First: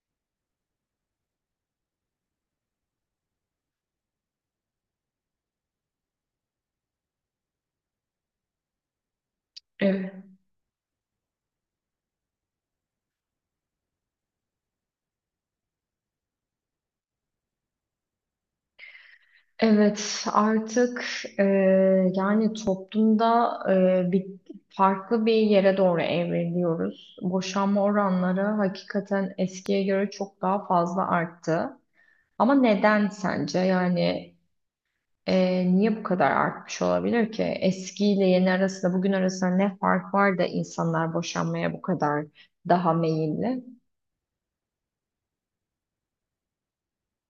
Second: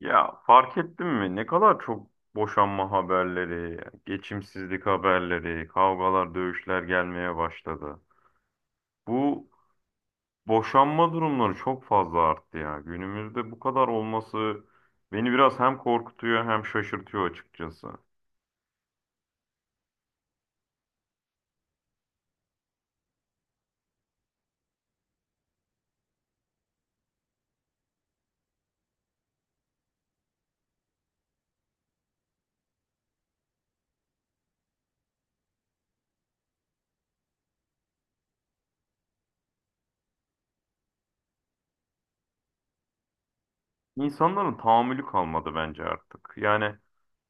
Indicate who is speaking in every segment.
Speaker 1: Ya, fark ettin mi? Ne kadar çok boşanma haberleri, geçimsizlik haberleri, kavgalar, dövüşler gelmeye başladı. Bu
Speaker 2: Evet,
Speaker 1: boşanma durumları çok fazla arttı ya. Günümüzde bu kadar olması beni biraz hem korkutuyor hem şaşırtıyor açıkçası.
Speaker 2: evet artık e, yani toplumda e, bir farklı bir yere doğru evriliyoruz. Boşanma oranları hakikaten eskiye göre çok daha fazla arttı. Ama neden sence? Niye bu kadar artmış olabilir ki? Eskiyle yeni arasında, bugün arasında ne fark var da insanlar boşanmaya bu kadar daha meyilli?
Speaker 1: İnsanların tahammülü kalmadı bence artık. Yani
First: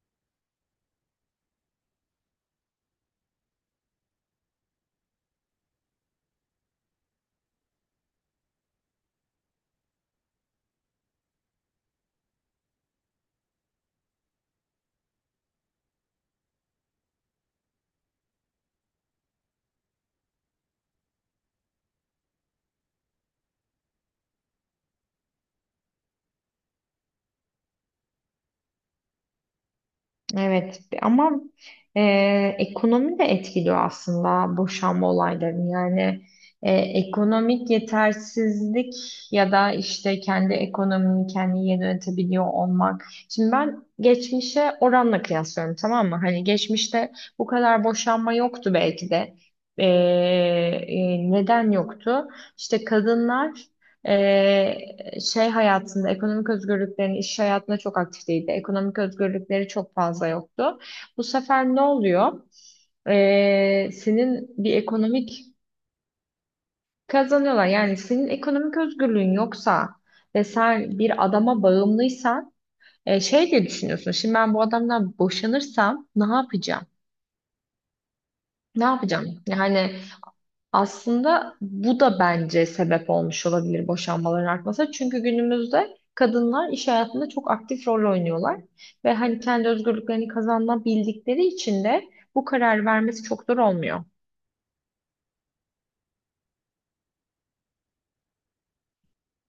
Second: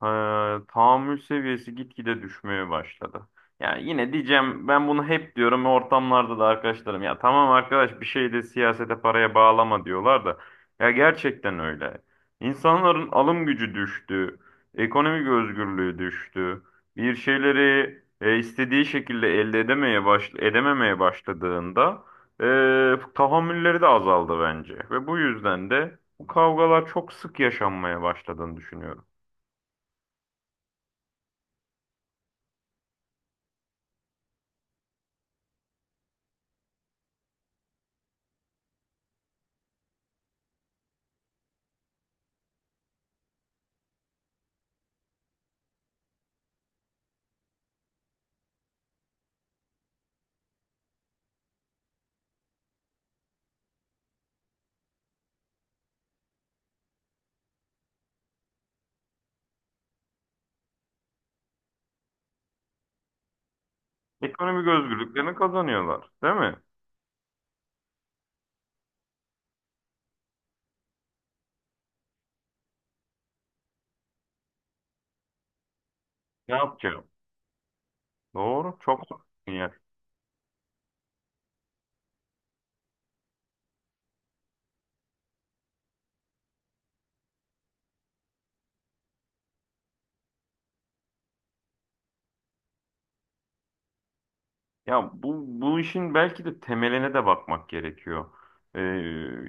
Speaker 1: Ee, tahammül seviyesi gitgide düşmeye başladı. Yani yine diyeceğim, ben bunu hep diyorum ortamlarda da. Arkadaşlarım, ya tamam arkadaş, bir şey de siyasete, paraya bağlama diyorlar da, ya gerçekten öyle. İnsanların alım gücü düştü, ekonomik özgürlüğü düştü. Bir şeyleri istediği şekilde elde edememeye başladığında tahammülleri de azaldı bence, ve bu yüzden de bu kavgalar çok sık yaşanmaya başladığını düşünüyorum.
Speaker 2: Evet ama e, ekonomi de etkiliyor aslında boşanma olaylarını. Yani ekonomik yetersizlik ya da işte kendi ekonomini kendi yönetebiliyor olmak. Şimdi ben geçmişe oranla kıyaslıyorum, tamam mı? Hani geçmişte bu kadar boşanma yoktu belki de. E, Neden yoktu? İşte kadınlar e, şey hayatında, ekonomik özgürlüklerin iş hayatında çok aktif değildi. Ekonomik özgürlükleri çok fazla yoktu. Bu sefer ne oluyor? Senin
Speaker 1: Ekonomik
Speaker 2: bir
Speaker 1: özgürlüklerini
Speaker 2: ekonomik
Speaker 1: kazanıyorlar, değil mi?
Speaker 2: kazanıyorlar. Yani senin ekonomik özgürlüğün yoksa ve sen bir adama bağımlıysan şey diye düşünüyorsun. Şimdi ben bu adamdan boşanırsam ne
Speaker 1: Ne
Speaker 2: yapacağım?
Speaker 1: yapacağım? Doğru,
Speaker 2: Ne
Speaker 1: çok
Speaker 2: yapacağım?
Speaker 1: haklısın ya.
Speaker 2: Yani aslında bu da bence sebep olmuş olabilir boşanmaların artmasına. Çünkü günümüzde kadınlar iş hayatında çok aktif rol oynuyorlar. Ve hani kendi özgürlüklerini kazanabildikleri için de bu karar vermesi çok zor olmuyor.
Speaker 1: Ya, bu işin belki de temeline de bakmak gerekiyor. Ee,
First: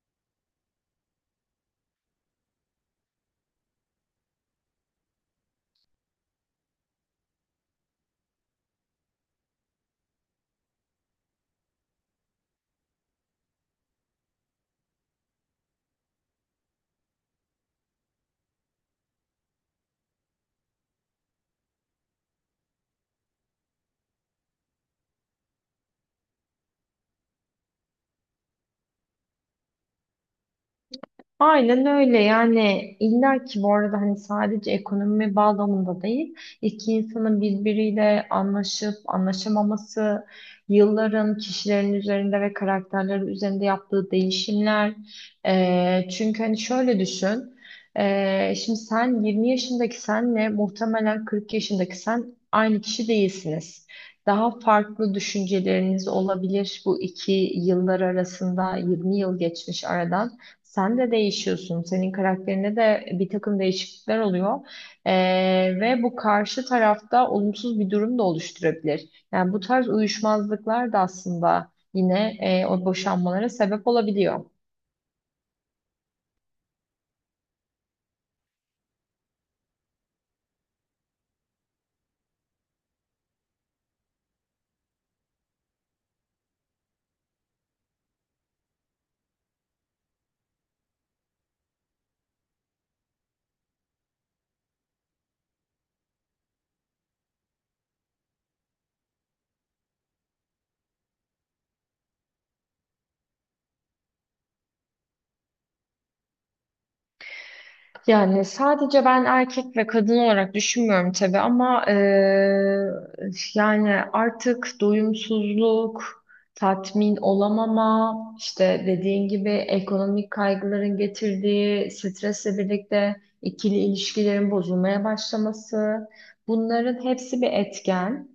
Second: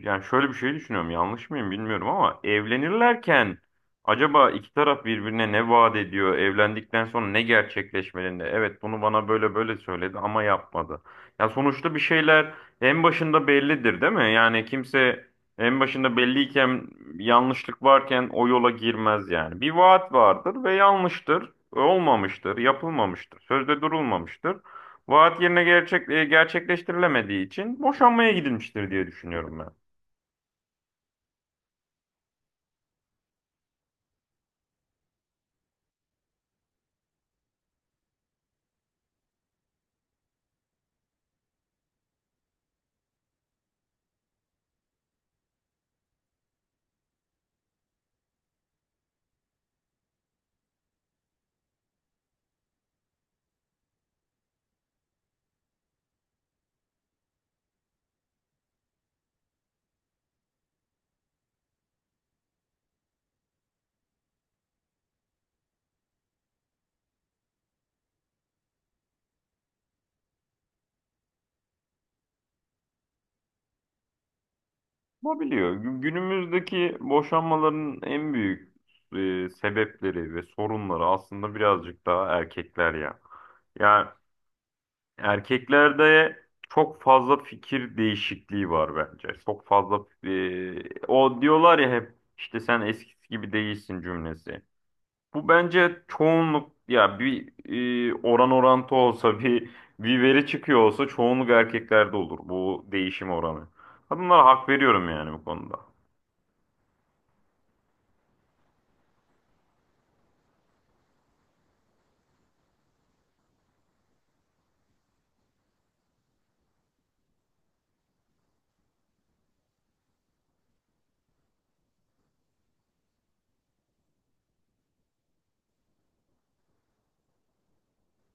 Speaker 1: yani, şöyle bir şey düşünüyorum, yanlış mıyım bilmiyorum ama evlenirlerken acaba iki taraf birbirine ne vaat ediyor, evlendikten sonra ne gerçekleşmelinde? Evet, bunu bana böyle böyle söyledi ama yapmadı. Ya sonuçta bir şeyler en başında bellidir, değil mi? Yani kimse en başında belliyken, yanlışlık varken o yola girmez yani. Bir vaat vardır ve yanlıştır, olmamıştır, yapılmamıştır, sözde durulmamıştır. Vaat yerine gerçekleştirilemediği için boşanmaya gidilmiştir diye düşünüyorum ben.
Speaker 2: Aynen öyle. Yani illa ki bu arada hani sadece ekonomi bağlamında değil, iki insanın birbiriyle anlaşıp anlaşamaması, yılların kişilerin üzerinde ve karakterleri üzerinde yaptığı değişimler. Çünkü hani şöyle düşün, şimdi sen 20 yaşındaki senle muhtemelen 40 yaşındaki sen aynı kişi değilsiniz. Daha farklı düşünceleriniz olabilir. Bu iki yıllar arasında 20 yıl geçmiş aradan. Sen de değişiyorsun. Senin karakterinde de bir takım değişiklikler oluyor. Ee, Ve bu karşı tarafta olumsuz bir durum da oluşturabilir. Yani bu tarz uyuşmazlıklar da aslında yine o boşanmalara sebep olabiliyor.
Speaker 1: Olabiliyor. Günümüzdeki boşanmaların en büyük sebepleri ve sorunları aslında birazcık daha erkekler ya. Ya, erkeklerde çok fazla fikir değişikliği var bence. Çok fazla, o diyorlar ya hep, işte sen eskisi gibi değilsin cümlesi. Bu bence çoğunluk ya, bir oran orantı olsa bir veri çıkıyor olsa, çoğunluk erkeklerde olur bu değişim oranı. Kadınlara hak veriyorum yani bu konuda.
Speaker 2: Yani sadece ben erkek ve kadın olarak düşünmüyorum tabii, ama yani artık doyumsuzluk, tatmin olamama, işte dediğin gibi ekonomik kaygıların getirdiği stresle birlikte ikili ilişkilerin bozulmaya başlaması, bunların hepsi bir etken.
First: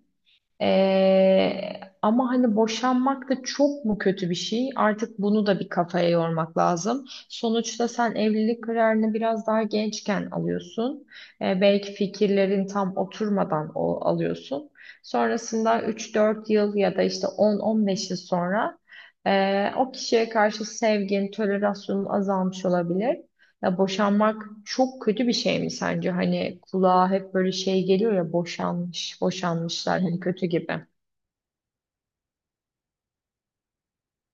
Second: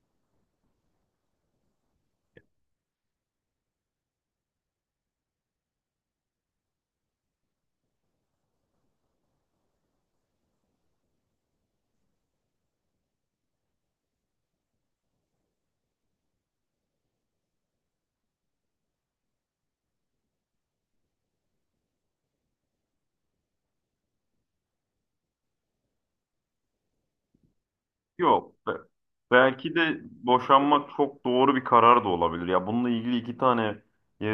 Speaker 2: Ee, Ama hani boşanmak da çok mu kötü bir şey? Artık bunu da bir kafaya yormak lazım. Sonuçta sen evlilik kararını biraz daha gençken alıyorsun. Belki fikirlerin tam oturmadan alıyorsun. Sonrasında üç dört yıl ya da işte on on beş yıl sonra o kişiye karşı sevgin, tolerasyonun azalmış olabilir. Ya boşanmak çok kötü bir şey mi sence? Hani kulağa hep böyle şey geliyor ya,
Speaker 1: Yok,
Speaker 2: boşanmış,
Speaker 1: belki de
Speaker 2: boşanmışlar hani kötü gibi.
Speaker 1: boşanmak çok doğru bir karar da olabilir. Ya bununla ilgili iki tane e,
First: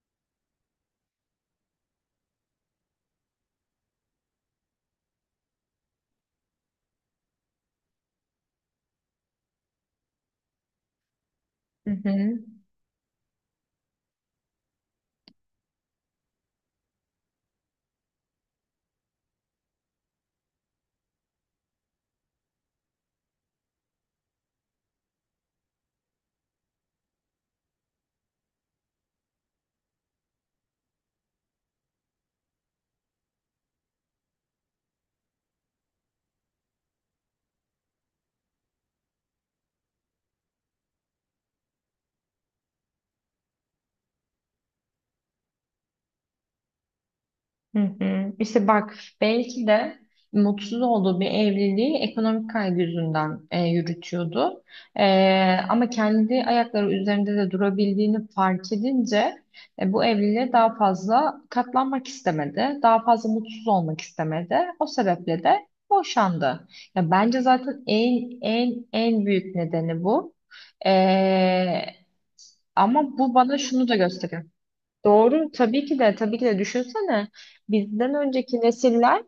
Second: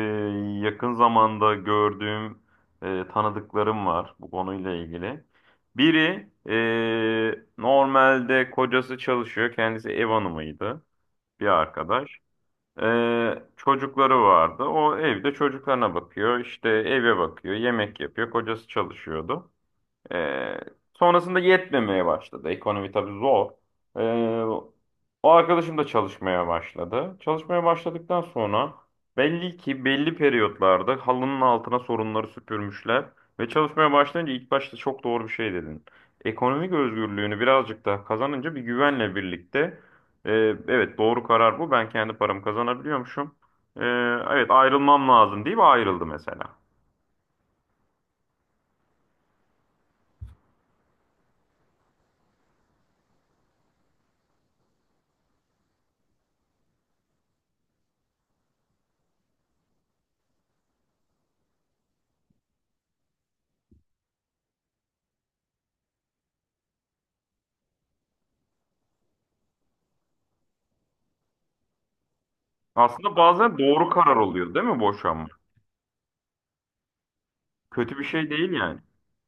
Speaker 1: yakın zamanda gördüğüm tanıdıklarım var bu konuyla ilgili. Biri, normalde kocası çalışıyor, kendisi ev hanımıydı, bir
Speaker 2: Hı
Speaker 1: arkadaş.
Speaker 2: hı.
Speaker 1: Çocukları vardı. O evde çocuklarına bakıyor, işte eve bakıyor, yemek yapıyor. Kocası çalışıyordu. Ee, sonrasında yetmemeye başladı. Ekonomi tabii zor. Ee, o arkadaşım da çalışmaya başladı. Çalışmaya başladıktan sonra belli ki belli periyotlarda halının altına sorunları süpürmüşler. Ve çalışmaya başlayınca, ilk başta çok doğru bir şey dedin. Ekonomik özgürlüğünü birazcık daha kazanınca, bir güvenle birlikte, e, evet doğru karar bu. Ben kendi paramı kazanabiliyormuşum. Ee, evet, ayrılmam lazım deyip ayrıldı mesela.
Speaker 2: Hı hı. İşte bak, belki de mutsuz olduğu bir evliliği ekonomik kaygı yüzünden yürütüyordu. E, Ama kendi ayakları üzerinde de durabildiğini fark edince bu evliliğe daha fazla katlanmak istemedi. Daha fazla mutsuz olmak istemedi. O sebeple de boşandı. Ya bence zaten en büyük nedeni bu. E,
Speaker 1: Aslında
Speaker 2: Ama bu
Speaker 1: bazen
Speaker 2: bana şunu
Speaker 1: doğru
Speaker 2: da
Speaker 1: karar
Speaker 2: gösteriyor.
Speaker 1: oluyor, değil mi boşanma?
Speaker 2: Doğru, tabii ki de tabii ki de. Düşünsene,
Speaker 1: Kötü bir
Speaker 2: bizden
Speaker 1: şey değil
Speaker 2: önceki
Speaker 1: yani.
Speaker 2: nesiller,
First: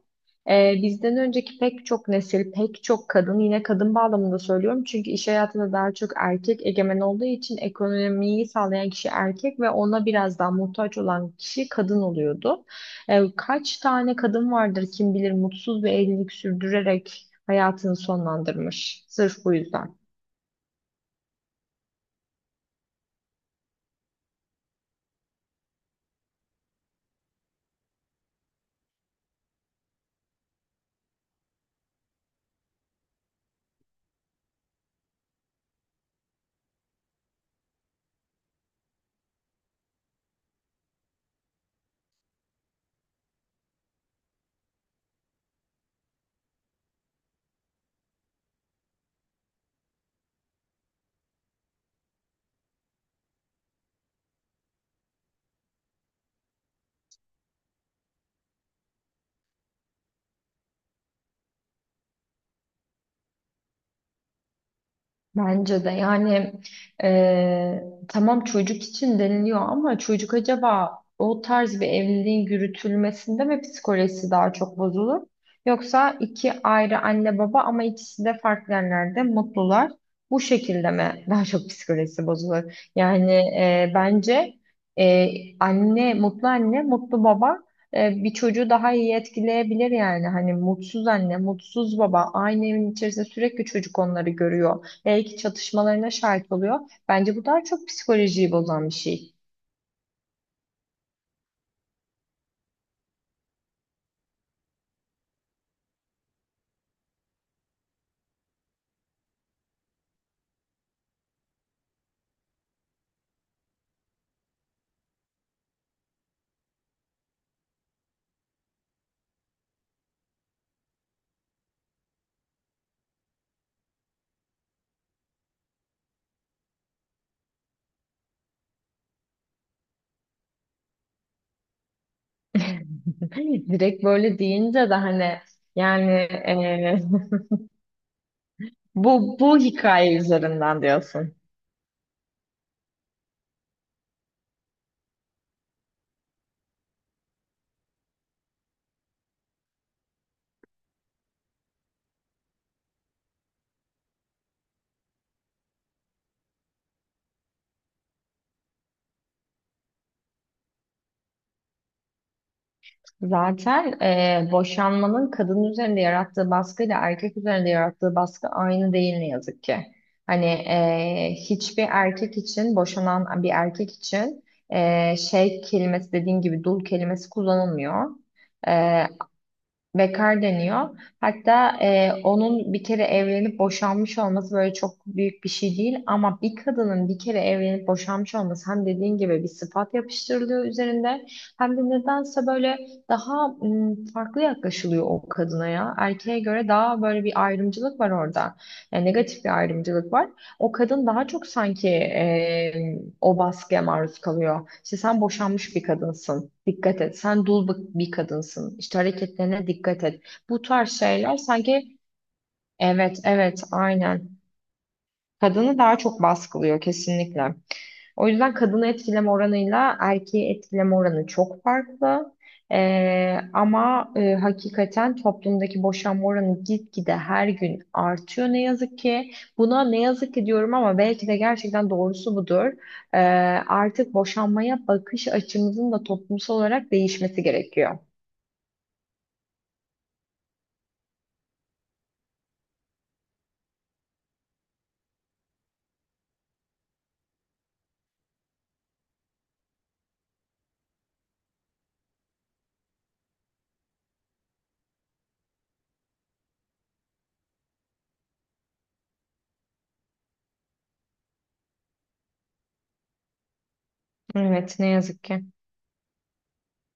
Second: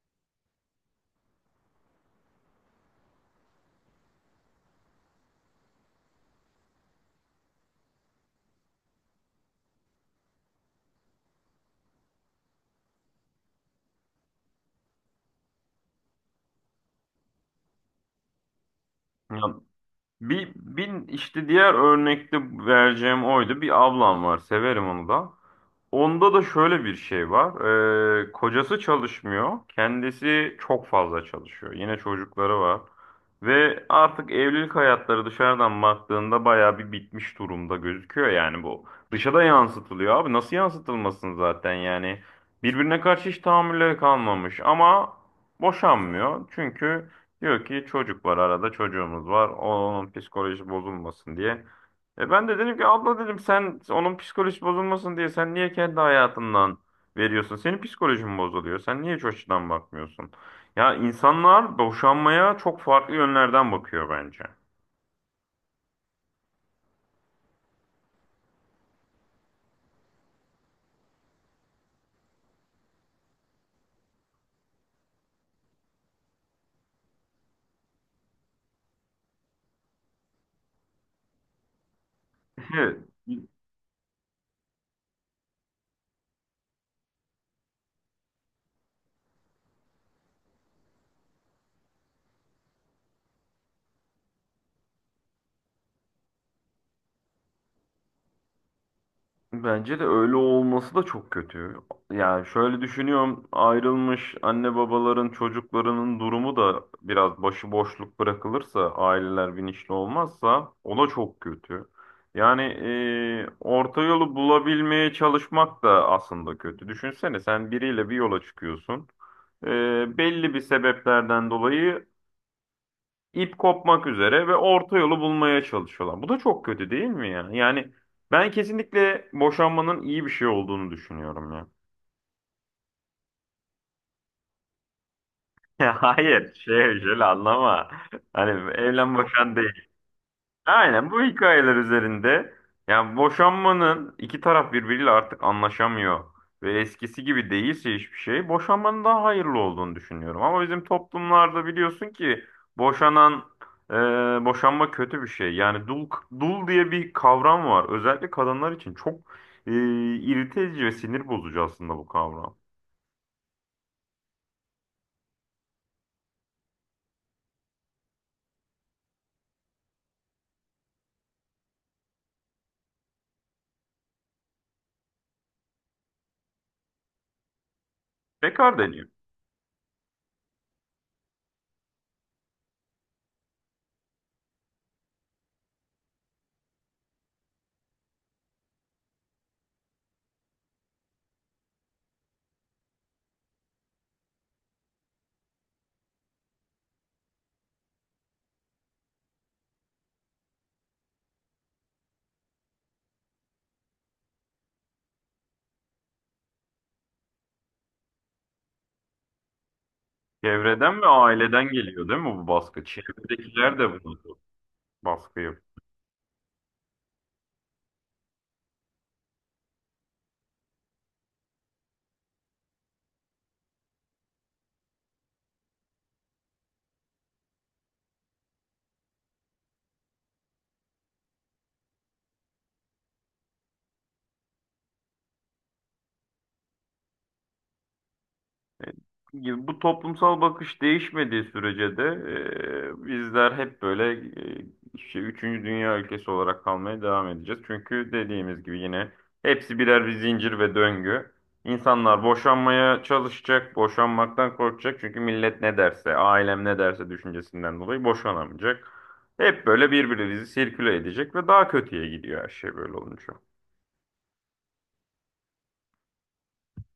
Speaker 2: bizden önceki pek çok nesil, pek çok kadın, yine kadın bağlamında söylüyorum çünkü iş hayatında daha çok erkek egemen olduğu için ekonomiyi sağlayan kişi erkek ve ona biraz daha muhtaç olan kişi kadın oluyordu. Kaç tane kadın vardır kim bilir, mutsuz bir evlilik sürdürerek hayatını sonlandırmış
Speaker 1: Ya
Speaker 2: sırf bu yüzden.
Speaker 1: bir işte diğer örnekte vereceğim oydu. Bir ablam var. Severim onu da. Onda da şöyle bir şey var. Kocası çalışmıyor. Kendisi çok fazla çalışıyor. Yine çocukları var. Ve artık evlilik hayatları, dışarıdan baktığında bayağı bir bitmiş durumda gözüküyor yani bu. Dışa da yansıtılıyor abi. Nasıl yansıtılmasın zaten yani. Birbirine karşı hiç tahammülleri kalmamış ama boşanmıyor. Çünkü diyor ki, çocuk var arada, çocuğumuz var. Onun psikoloji bozulmasın diye. Ben de dedim ki, abla dedim, sen onun psikoloji bozulmasın diye, sen niye kendi hayatından veriyorsun? Senin psikolojin bozuluyor. Sen niye hiç o açıdan bakmıyorsun? Ya, insanlar boşanmaya çok farklı yönlerden bakıyor bence.
Speaker 2: Bence de. Yani tamam, çocuk için deniliyor, ama çocuk acaba o tarz bir evliliğin yürütülmesinde mi psikolojisi daha çok bozulur? Yoksa iki ayrı anne baba ama ikisi de farklı yerlerde mutlular. Bu şekilde mi daha çok psikolojisi bozulur?
Speaker 1: Evet.
Speaker 2: Yani bence anne mutlu, anne mutlu, baba bir çocuğu daha iyi etkileyebilir yani. Hani mutsuz anne, mutsuz baba aynı evin içerisinde, sürekli çocuk onları görüyor, belki çatışmalarına şahit oluyor. Bence bu daha çok psikolojiyi bozan bir şey.
Speaker 1: Bence de öyle olması da çok kötü. Yani şöyle düşünüyorum, ayrılmış anne babaların çocuklarının durumu da, biraz başıboşluk bırakılırsa, aileler bilinçli olmazsa, o da çok kötü. Yani orta yolu bulabilmeye çalışmak da aslında kötü. Düşünsene, sen biriyle bir yola çıkıyorsun. E, belli bir sebeplerden dolayı İp kopmak üzere ve orta yolu bulmaya çalışıyorlar. Bu da çok kötü değil mi ya? Yani ben kesinlikle boşanmanın iyi bir şey olduğunu düşünüyorum ya.
Speaker 2: Direkt böyle deyince de hani,
Speaker 1: Ya,
Speaker 2: yani
Speaker 1: hayır,
Speaker 2: eee,
Speaker 1: şöyle anlama. Hani evlen
Speaker 2: bu
Speaker 1: boşan
Speaker 2: bu
Speaker 1: değil.
Speaker 2: hikaye üzerinden
Speaker 1: Aynen, bu
Speaker 2: diyorsun.
Speaker 1: hikayeler üzerinde, yani boşanmanın, iki taraf birbiriyle artık anlaşamıyor ve eskisi gibi değilse, hiçbir şey boşanmanın daha hayırlı olduğunu düşünüyorum. Ama bizim toplumlarda biliyorsun ki, boşanan e, boşanma kötü bir şey. Yani dul diye bir kavram var. Özellikle kadınlar için çok e, irite edici ve sinir bozucu aslında bu kavram.
Speaker 2: Zaten boşanmanın kadın üzerinde yarattığı baskıyla erkek üzerinde yarattığı baskı aynı değil, ne yazık ki. Hani hiçbir erkek için, boşanan bir erkek için şey kelimesi, dediğin gibi dul kelimesi kullanılmıyor.
Speaker 1: Bekar deniyor.
Speaker 2: Eee, Bekar deniyor. Hatta onun bir kere evlenip boşanmış olması böyle çok büyük bir şey değil. Ama bir kadının bir kere evlenip boşanmış olması, hem dediğin gibi bir sıfat yapıştırılıyor üzerinde, hem de nedense böyle daha farklı yaklaşılıyor o kadına ya. Erkeğe göre daha böyle bir ayrımcılık var orada. Yani negatif bir ayrımcılık var. O kadın daha çok sanki o baskıya maruz kalıyor. İşte sen boşanmış bir kadınsın. Dikkat et. Sen dul bir kadınsın. İşte hareketlerine dikkat et. Bu tarz
Speaker 1: Çevreden ve
Speaker 2: şeyler
Speaker 1: aileden
Speaker 2: sanki.
Speaker 1: geliyor değil mi bu baskı?
Speaker 2: Evet, evet,
Speaker 1: Çevredekiler de bunu,
Speaker 2: aynen.
Speaker 1: baskıyı
Speaker 2: Kadını daha çok baskılıyor kesinlikle. O yüzden kadını etkileme oranıyla erkeği etkileme oranı çok farklı. Ama hakikaten toplumdaki boşanma oranı gitgide her gün artıyor, ne yazık ki. Buna ne yazık ki diyorum ama belki de gerçekten doğrusu budur. Ee, Artık boşanmaya bakış açımızın da toplumsal olarak değişmesi gerekiyor.
Speaker 1: gibi, bu toplumsal bakış değişmediği sürece de, bizler hep böyle, işte üçüncü dünya ülkesi olarak kalmaya devam edeceğiz. Çünkü dediğimiz gibi yine, hepsi birer bir zincir ve döngü. İnsanlar boşanmaya çalışacak, boşanmaktan korkacak. Çünkü millet ne derse, ailem ne derse düşüncesinden dolayı boşanamayacak. Hep böyle birbirimizi sirküle edecek ve daha kötüye gidiyor her şey böyle olunca.
Speaker 2: Evet, ne yazık ki.